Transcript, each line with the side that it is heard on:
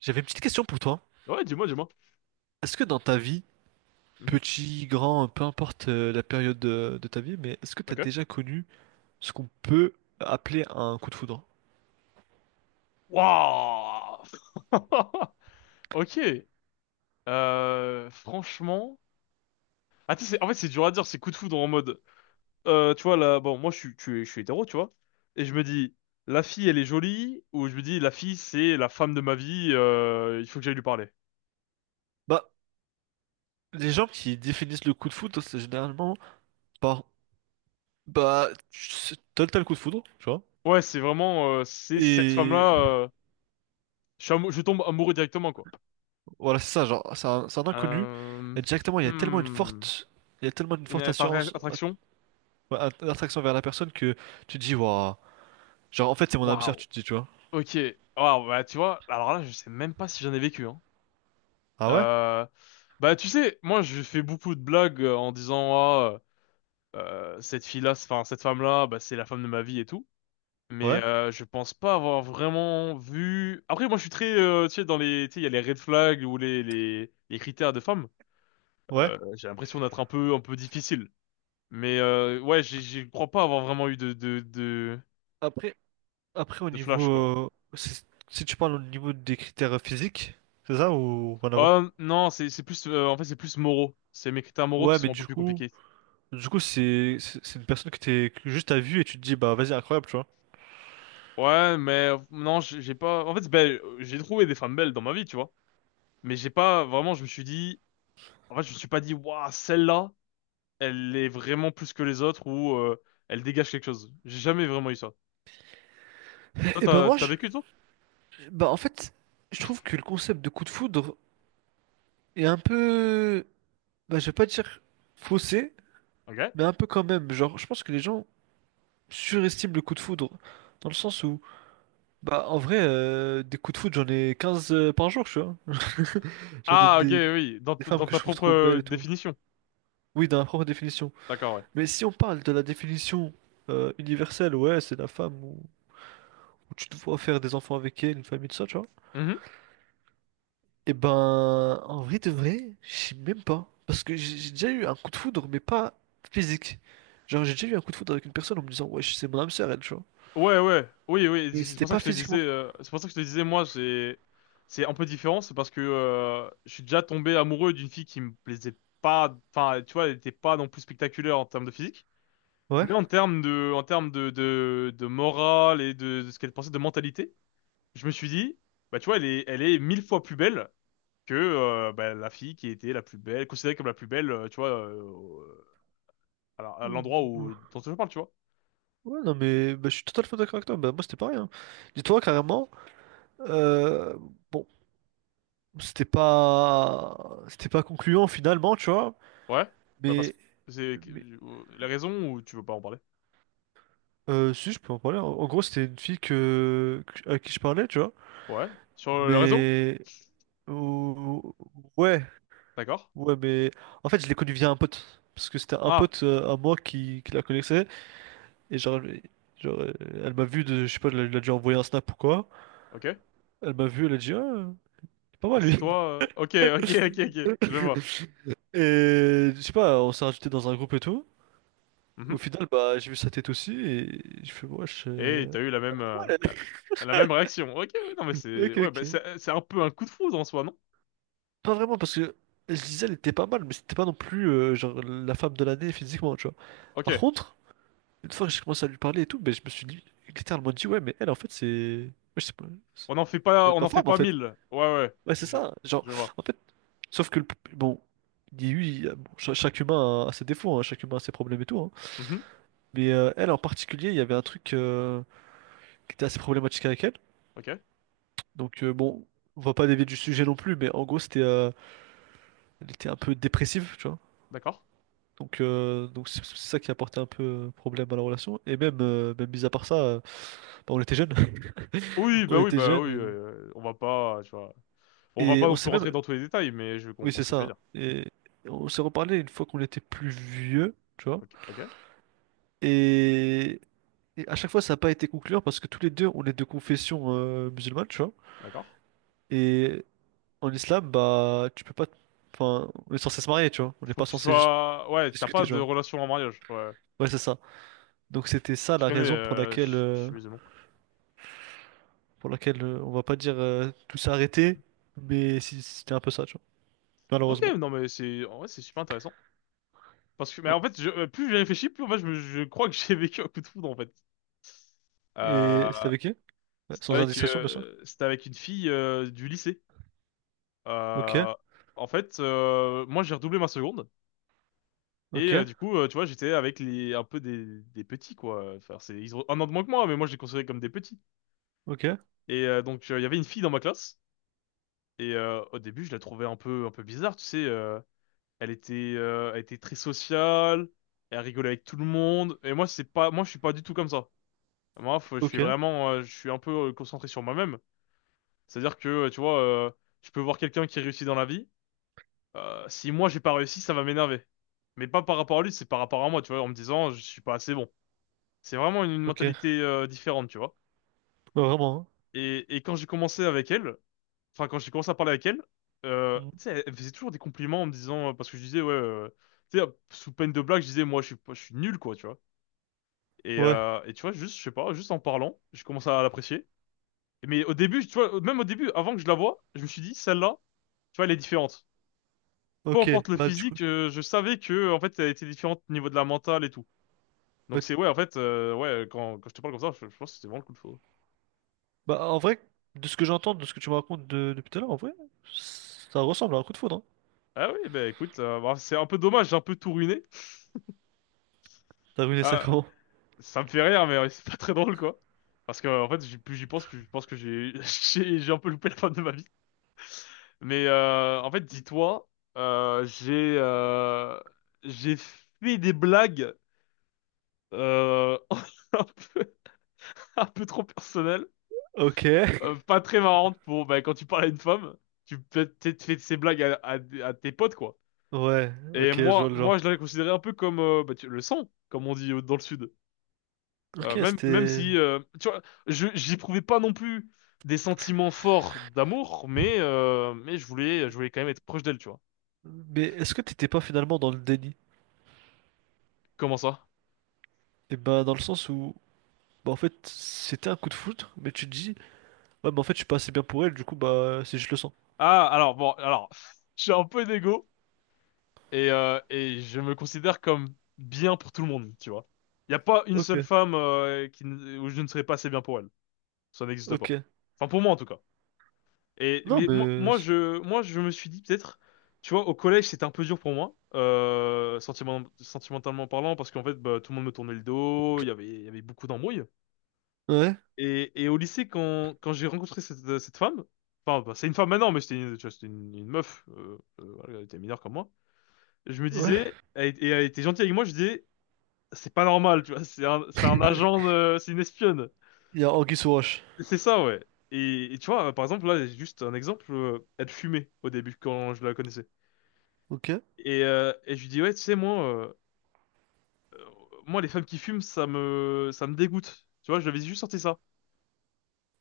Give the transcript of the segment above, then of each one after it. right: J'avais une petite question pour toi.
left: Ouais, dis-moi, dis-moi.
right: Est-ce que dans ta vie,
left: Mhm.
right: petit, grand, peu importe la période de ta vie, mais est-ce que tu as
left: Ok.
right: déjà connu ce qu'on peut appeler un coup de foudre?
left: Waouh! Ok. Franchement. Ah, tu sais, en fait, c'est dur à dire, c'est coup de foudre en mode. Tu vois, là, bon, moi, je suis hétéro, tu vois. Et je me dis, la fille, elle est jolie, ou je me dis, la fille, c'est la femme de ma vie, il faut que j'aille lui parler.
right: Bah, les gens qui définissent le coup de foudre, c'est généralement par, t'as le coup de foudre, tu vois?
left: Ouais, c'est vraiment, c'est cette
right: Et
left: femme-là, je tombe amoureux directement, quoi.
right: voilà, c'est ça, genre, c'est un inconnu.
left: Euh,
right: Et directement,
left: hmm.
right: il y a tellement une
left: Une
right: forte
left: attra-
right: assurance,
left: attraction?
right: ouais, attraction vers la personne que tu te dis, waouh, genre, en fait, c'est mon âme sœur,
left: Waouh!
right: tu te dis, tu vois.
left: Ok. Waouh, bah, tu vois, alors là, je sais même pas si j'en ai vécu, hein.
right: Ah ouais?
left: Euh, bah, tu sais, moi, je fais beaucoup de blagues en disant, ah, enfin, cette femme-là, bah, c'est la femme de ma vie et tout. Mais
right: Ouais?
left: je pense pas avoir vraiment vu. Après, moi, je suis très, tu sais, dans les, tu sais, il y a les red flags ou les critères de femme.
right: Ouais?
left: J'ai l'impression d'être un peu difficile. Mais ouais, je crois pas avoir vraiment eu
right: Après, Après, au
left: de flash quoi.
right: niveau. Si si tu parles au niveau des critères physiques, c'est ça ou rien à voir?
left: Non, c'est plus en fait c'est plus moraux. C'est mes critères moraux qui
right: Ouais, mais
left: sont un peu
right: du
left: plus
right: coup.
left: compliqués.
right: Du coup, c'est une personne que t'es que juste à vue et tu te dis, bah vas-y, incroyable, tu vois.
left: Ouais, mais non, j'ai pas. En fait, j'ai trouvé des femmes belles dans ma vie, tu vois. Mais j'ai pas vraiment. Je me suis dit. En fait, je me suis pas dit, waouh, celle-là, elle est vraiment plus que les autres ou elle dégage quelque chose. J'ai jamais vraiment eu ça. Toi,
right: Et ben
left: t'as vécu toi?
right: bah en fait, je trouve que le concept de coup de foudre est un peu, bah je vais pas dire faussé,
left: Ok.
right: mais un peu quand même. Genre, je pense que les gens surestiment le coup de foudre, dans le sens où, bah en vrai, des coups de foudre, j'en ai 15 par jour, tu vois. Genre des,
left: Ah, ok,
right: des-
left: oui.
right: des femmes
left: Dans
right: que je
left: ta
right: trouve
left: propre
right: trop belles et tout.
left: définition.
right: Oui, dans la propre définition.
left: D'accord, ouais.
right: Mais si on parle de la définition universelle, ouais, c'est la femme où tu te vois faire des enfants avec elle, une famille, tout ça, tu vois. Et ben, en vrai de vrai, je sais même pas. Parce que j'ai déjà eu un coup de foudre, mais pas physique. Genre, j'ai déjà eu un coup de foudre avec une personne en me disant, ouais, c'est mon âme sœur, elle, tu vois.
left: Ouais, ouais, oui, oui,
right: Mais
left: c'est
right: c'était
left: pour ça que
right: pas
left: je te disais,
right: physiquement.
left: c'est pour ça que je te disais, moi, j'ai, c'est un peu différent, c'est parce que je suis déjà tombé amoureux d'une fille qui me plaisait pas, enfin, tu vois, elle était pas non plus spectaculaire en termes de physique,
right: Ouais.
left: mais en termes de, de morale et de ce qu'elle pensait de mentalité, je me suis dit, bah, tu vois, elle est mille fois plus belle que bah, la fille qui était la plus belle, considérée comme la plus belle, à
right: Ouh,
left: l'endroit
right: ouh.
left: où dont je parle, tu vois.
right: Ouais, non, mais bah, je suis totalement d'accord avec toi. Bah, moi, c'était pareil. Hein. Dis-toi, carrément, euh, bon, c'était pas... c'était pas concluant finalement, tu vois.
left: Ouais, bah parce
right: Mais.
left: que c'est
right: mais
left: la raison ou tu veux pas en parler?
right: Euh, si, je peux en parler. En gros, c'était une fille à qui je parlais, tu vois.
left: Ouais, sur le réseau?
right: Mais. ou- Ouais,
left: D'accord.
right: ouais, mais. En fait, je l'ai connue via un pote. Parce que c'était un
left: Ah,
right: pote à moi qui la connaissait. Et genre, genre euh, elle m'a vu, de, je sais pas, elle a dû envoyer un snap ou quoi.
left: ok.
right: Elle m'a vu, elle a dit, ah, il est pas
left: Ah,
right: mal
left: c'est
right: lui.
left: toi. Ok, ok, ok, ok. Je vois.
right: Et je sais pas, on s'est rajouté dans un groupe et tout.
left: Mhm.
right: Au final, bah, j'ai vu sa tête aussi. Et je fais, wesh.
left: Et t'as eu la
right: Pas
left: même
right: mal, elle.
left: la même réaction. Ok, ouais, non mais c'est
right: Ok,
left: ouais, bah,
right: ok.
left: c'est un peu un coup de foudre en soi, non?
right: Pas vraiment, parce que je disais elle était pas mal, mais c'était pas non plus genre la femme de l'année physiquement, tu vois.
left: Ok.
right: Par contre, une fois que j'ai commencé à lui parler et tout, ben, je me suis dit, littéralement dit, ouais, mais elle, en fait, c'est. Ouais, je sais pas. Ça doit être
left: On
right: ma
left: en fait
right: femme, en
left: pas
right: fait.
left: mille. Ouais, ouais.
right: Ouais, c'est
left: Je
right: ça. Genre,
left: je vois.
right: en fait, sauf que le. bon, il y a eu. Il y a- bon, chaque humain a ses défauts, hein, chaque humain a ses problèmes et tout. Hein.
left: Mhm.
right: Mais elle, en particulier, il y avait un truc qui était assez problématique avec elle.
left: Ok,
right: Donc, bon, on va pas dévier du sujet non plus, mais en gros, c'était. Elle était un peu dépressive, tu vois.
left: d'accord.
right: Donc c'est ça qui a porté un peu problème à la relation. Et même, mis à part ça, bah, on était jeunes.
left: Oui,
right: On
left: bah oui,
right: était
left: bah oui.
right: jeunes
left: On va pas, tu vois, on va
right: et
left: pas
right: on
left: non plus
right: s'est même.
left: rentrer dans tous les détails, mais je
right: Oui,
left: comprends
right: c'est
left: ce que tu veux
right: ça.
left: dire.
right: Et on s'est reparlé une fois qu'on était plus vieux, tu vois.
left: Ok, ok,
right: Et, et à chaque fois, ça n'a pas été concluant parce que tous les deux, on est de confession musulmane, tu vois.
left: d'accord.
right: Et en islam, bah, tu peux pas. Enfin, on est censé se marier, tu vois. On n'est
left: Faut
right: pas
left: que tu
right: censé juste
left: sois... Ouais, t'as
right: discuter,
left: pas
right: tu
left: de
right: vois.
left: relation en mariage. Ouais.
right: Ouais, c'est ça. Donc, c'était ça
left: Je
right: la
left: connais,
right: raison pour
left: euh,
right: laquelle.
left: je je
right: euh,
left: suis musulman.
right: pour laquelle on va pas dire tout s'est arrêté, mais si c'était un peu ça, tu vois.
left: Ok,
right: Malheureusement.
left: non mais c'est... En vrai, c'est super intéressant. Parce que, mais
right: Ouais.
left: en fait, plus j'ai réfléchi, plus en fait, je crois que j'ai vécu un coup de foudre, en fait.
right: Et c'était
left: Euh,
right: avec qui? Ouais, sans indiscrétion, bien sûr.
left: c'était avec une fille du lycée.
right: Ok,
left: Euh, moi, j'ai redoublé ma seconde. Et
right: ok,
left: du coup, tu vois, j'étais avec les, un peu des petits, quoi. Enfin, c'est, ils ont un an de moins que moi, mais moi, je les considérais comme des petits.
right: ok,
left: Et donc, il y avait une fille dans ma classe. Et au début, je la trouvais un peu bizarre, tu sais. Elle était très sociale. Elle rigolait avec tout le monde. Moi, je suis pas du tout comme ça. Je suis
right: ok,
left: vraiment, je suis un peu concentré sur moi-même. C'est-à-dire que, je peux voir quelqu'un qui réussit dans la vie. Si moi, j'ai pas réussi, ça va m'énerver. Mais pas par rapport à lui, c'est par rapport à moi, tu vois, en me disant, je suis pas assez bon. C'est vraiment une
right: ok.
left: mentalité, différente, tu vois.
right: Ouais, vraiment,
left: Et quand j'ai commencé avec elle, enfin quand j'ai commencé à parler avec elle,
right: hein.
left: tu sais,
right: Mhm.
left: elle faisait toujours des compliments en me disant parce que je disais ouais, tu sais, sous peine de blague, je disais moi je suis pas- je suis nul quoi, tu vois.
right: Ouais,
left: Et tu vois juste je sais pas, juste en parlant, je commence à l'apprécier. Mais au début, tu vois, même au début, avant que je la voie, je me suis dit celle-là, tu vois, elle est différente. Peu
right: ok.
left: importe le
right: Bah, du coup,
left: physique, je savais que en fait elle était différente au niveau de la mentale et tout. Donc
right: bah,
left: c'est ouais en fait ouais quand je te parle comme ça, je pense que c'était vraiment le coup de foudre.
right: bah, en vrai, de ce que j'entends, de ce que tu me racontes depuis tout à l'heure, en vrai, ça ressemble à un coup de foudre, hein.
left: Ah oui, bah écoute, bah, c'est un peu dommage, j'ai un peu tout ruiné.
right: T'as ruiné ça comment?
left: Ça me fait rire, mais c'est pas très drôle, quoi. Parce que, en fait, plus j'y pense, plus je pense que j'ai j'ai un peu loupé la fin de ma vie. Mais en fait, dis-toi, euh, j'ai euh, j'ai fait des blagues euh, un peu, un peu trop personnelles,
right: Ok.
left: pas très marrantes pour bah, quand tu parles à une femme, tu peux peut-être fait ces blagues à tes potes, quoi.
right: Ouais,
left: Et
right: ok, je vois le genre.
left: je l'avais considéré un peu comme bah, le sang, comme on dit dans le sud.
right: Ok,
left: Même
right: c'était...
left: si, tu vois, j'éprouvais pas non plus des sentiments forts d'amour, mais je voulais quand même être proche d'elle, tu vois.
right: Mais est-ce que t'étais pas finalement dans le déni?
left: Comment ça?
right: Eh ben, dans le sens où... Bah en fait, c'était un coup de foudre, mais tu te dis, ouais, mais en fait, je suis pas assez bien pour elle, du coup, bah, c'est juste le sang.
left: Ah, alors, bon, alors, je suis un peu d'égo et je me considère comme bien pour tout le monde, tu vois. Il n'y a pas une
right: Ok,
left: seule femme qui, ne- où je ne serais pas assez bien pour elle. Ça n'existe
right: ok.
left: pas. Enfin, pour moi, en tout cas. Et
right: Non,
left: mais moi,
right: mais.
left: moi je moi je me suis dit peut-être tu vois au collège c'était un peu dur pour moi euh, sentimentalement parlant parce qu'en fait bah, tout le monde me tournait le dos il y avait beaucoup d'embrouilles
right: Ouais,
left: et au lycée quand j'ai rencontré cette femme enfin bah, c'est une femme maintenant mais c'était une, tu vois, c'était une meuf voilà, elle était mineure comme moi je me
right: ouais.
left: disais elle, et elle était gentille avec moi je disais c'est pas normal tu vois c'est un agent de- c'est une espionne
right: Il y a anguille sous roche.
left: c'est ça ouais et tu vois par exemple là j'ai juste un exemple elle fumait au début quand je la connaissais.
right: Ok,
left: Et je lui dis, ouais, tu sais, euh, moi, les femmes qui fument, ça me dégoûte. Tu vois, je lui avais juste sorti ça.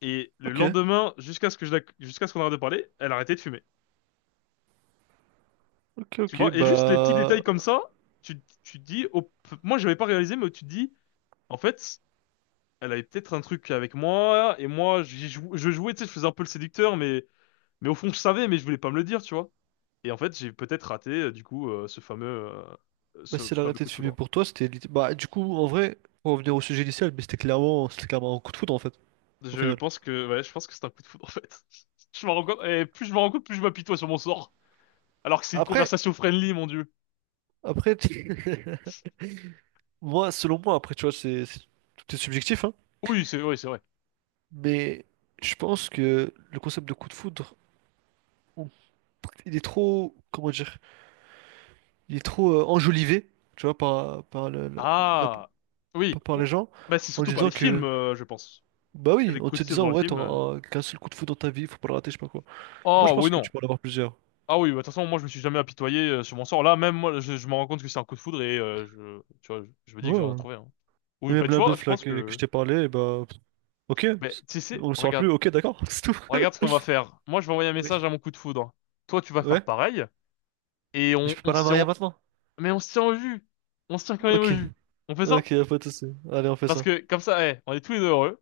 left: Et le
right: ok,
left: lendemain, jusqu'à ce que je, la- jusqu'à ce qu'on arrête de parler, elle arrêtait de fumer.
right: ok,
left: Tu
right: ok.
left: vois, et juste les petits
right: Bah.
left: détails comme ça, tu te dis, oh, moi, j'avais pas réalisé, mais tu te dis, en fait, elle avait peut-être un truc avec moi, et moi, je jouais, tu sais, je faisais un peu le séducteur, mais au fond, je savais, mais je voulais pas me le dire, tu vois. Et en fait, j'ai peut-être raté, du coup,
right: Bah,
left: ce
right: si elle a
left: fameux
right: arrêté
left: coup
right: de
left: de
right: fumer
left: foudre.
right: pour toi, bah, du coup, en vrai, pour revenir au sujet initial, mais c'était clairement un coup de foudre, en fait, au
left: Je
right: final.
left: pense que, ouais, je pense que c'est un coup de foudre, en fait. Je me rends compte, et plus je me rends compte, plus je m'apitoie sur mon sort. Alors que c'est une
right: Après,
left: conversation friendly, mon Dieu.
right: après, moi, selon moi, après, tu vois, tout est subjectif, hein.
left: Oui, c'est vrai, c'est vrai.
right: Mais je pense que le concept de coup de foudre, il est trop, comment dire, il est trop enjolivé, tu vois, par, par, le- la- la-
left: Ah,
right: par
left: oui.
right: par les
left: Ou-
right: gens,
left: Bah, c'est
right: en
left: surtout par
right: disant
left: les films,
right: que,
left: je pense.
right: bah
left: C'est
right: oui,
left: les
right: en
left: coups
right: te
left: de tir dans
right: disant,
left: le
right: ouais,
left: film.
right: t'auras qu'un seul coup de foudre dans ta vie, faut pas le rater, je sais pas quoi. Moi, je
left: Oh, oui,
right: pense que
left: non.
right: tu peux en avoir plusieurs.
left: Ah oui, bah, de toute façon, moi, je me suis jamais apitoyé sur mon sort. Là, même moi, je me rends compte que c'est un coup de foudre et tu vois, je me dis que je vais
right: Ouais.
left: en trouver un.
right: Et
left: Oui, bah,
right: même
left: tu
right: la
left: vois, je
right: meuf, là,
left: pense
right: que je
left: que,
right: t'ai parlé, bah, ok,
left: bah, tu sais,
right: on le saura
left: regarde,
right: plus, ok, d'accord, c'est tout.
left: regarde ce qu'on va faire. Moi, je vais envoyer un
right: Oui.
left: message à mon coup de foudre. Toi, tu vas faire
right: Ouais,
left: pareil. Et
right: mais je peux pas
left: on
right: la
left: se
right: marier
left: tient,
right: maintenant.
left: mais on se tient au jus. On se tient quand même
right: Ok,
left: au jus. On fait ça?
right: ok, y a pas de souci. Allez, on fait
left: Parce
right: ça.
left: que comme ça, eh, on est tous les deux heureux.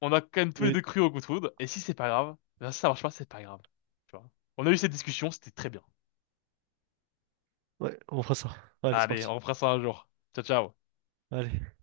left: On a quand même tous les
right: Oui,
left: deux cru au coup de foudre. Et si c'est pas grave, ben, si ça marche pas, c'est pas grave. Tu vois. On a eu cette discussion, c'était très bien.
right: ouais, on fera ça. Allez, c'est
left: Allez,
right: parti.
left: on refera ça un jour. Ciao, ciao.
right: Allez.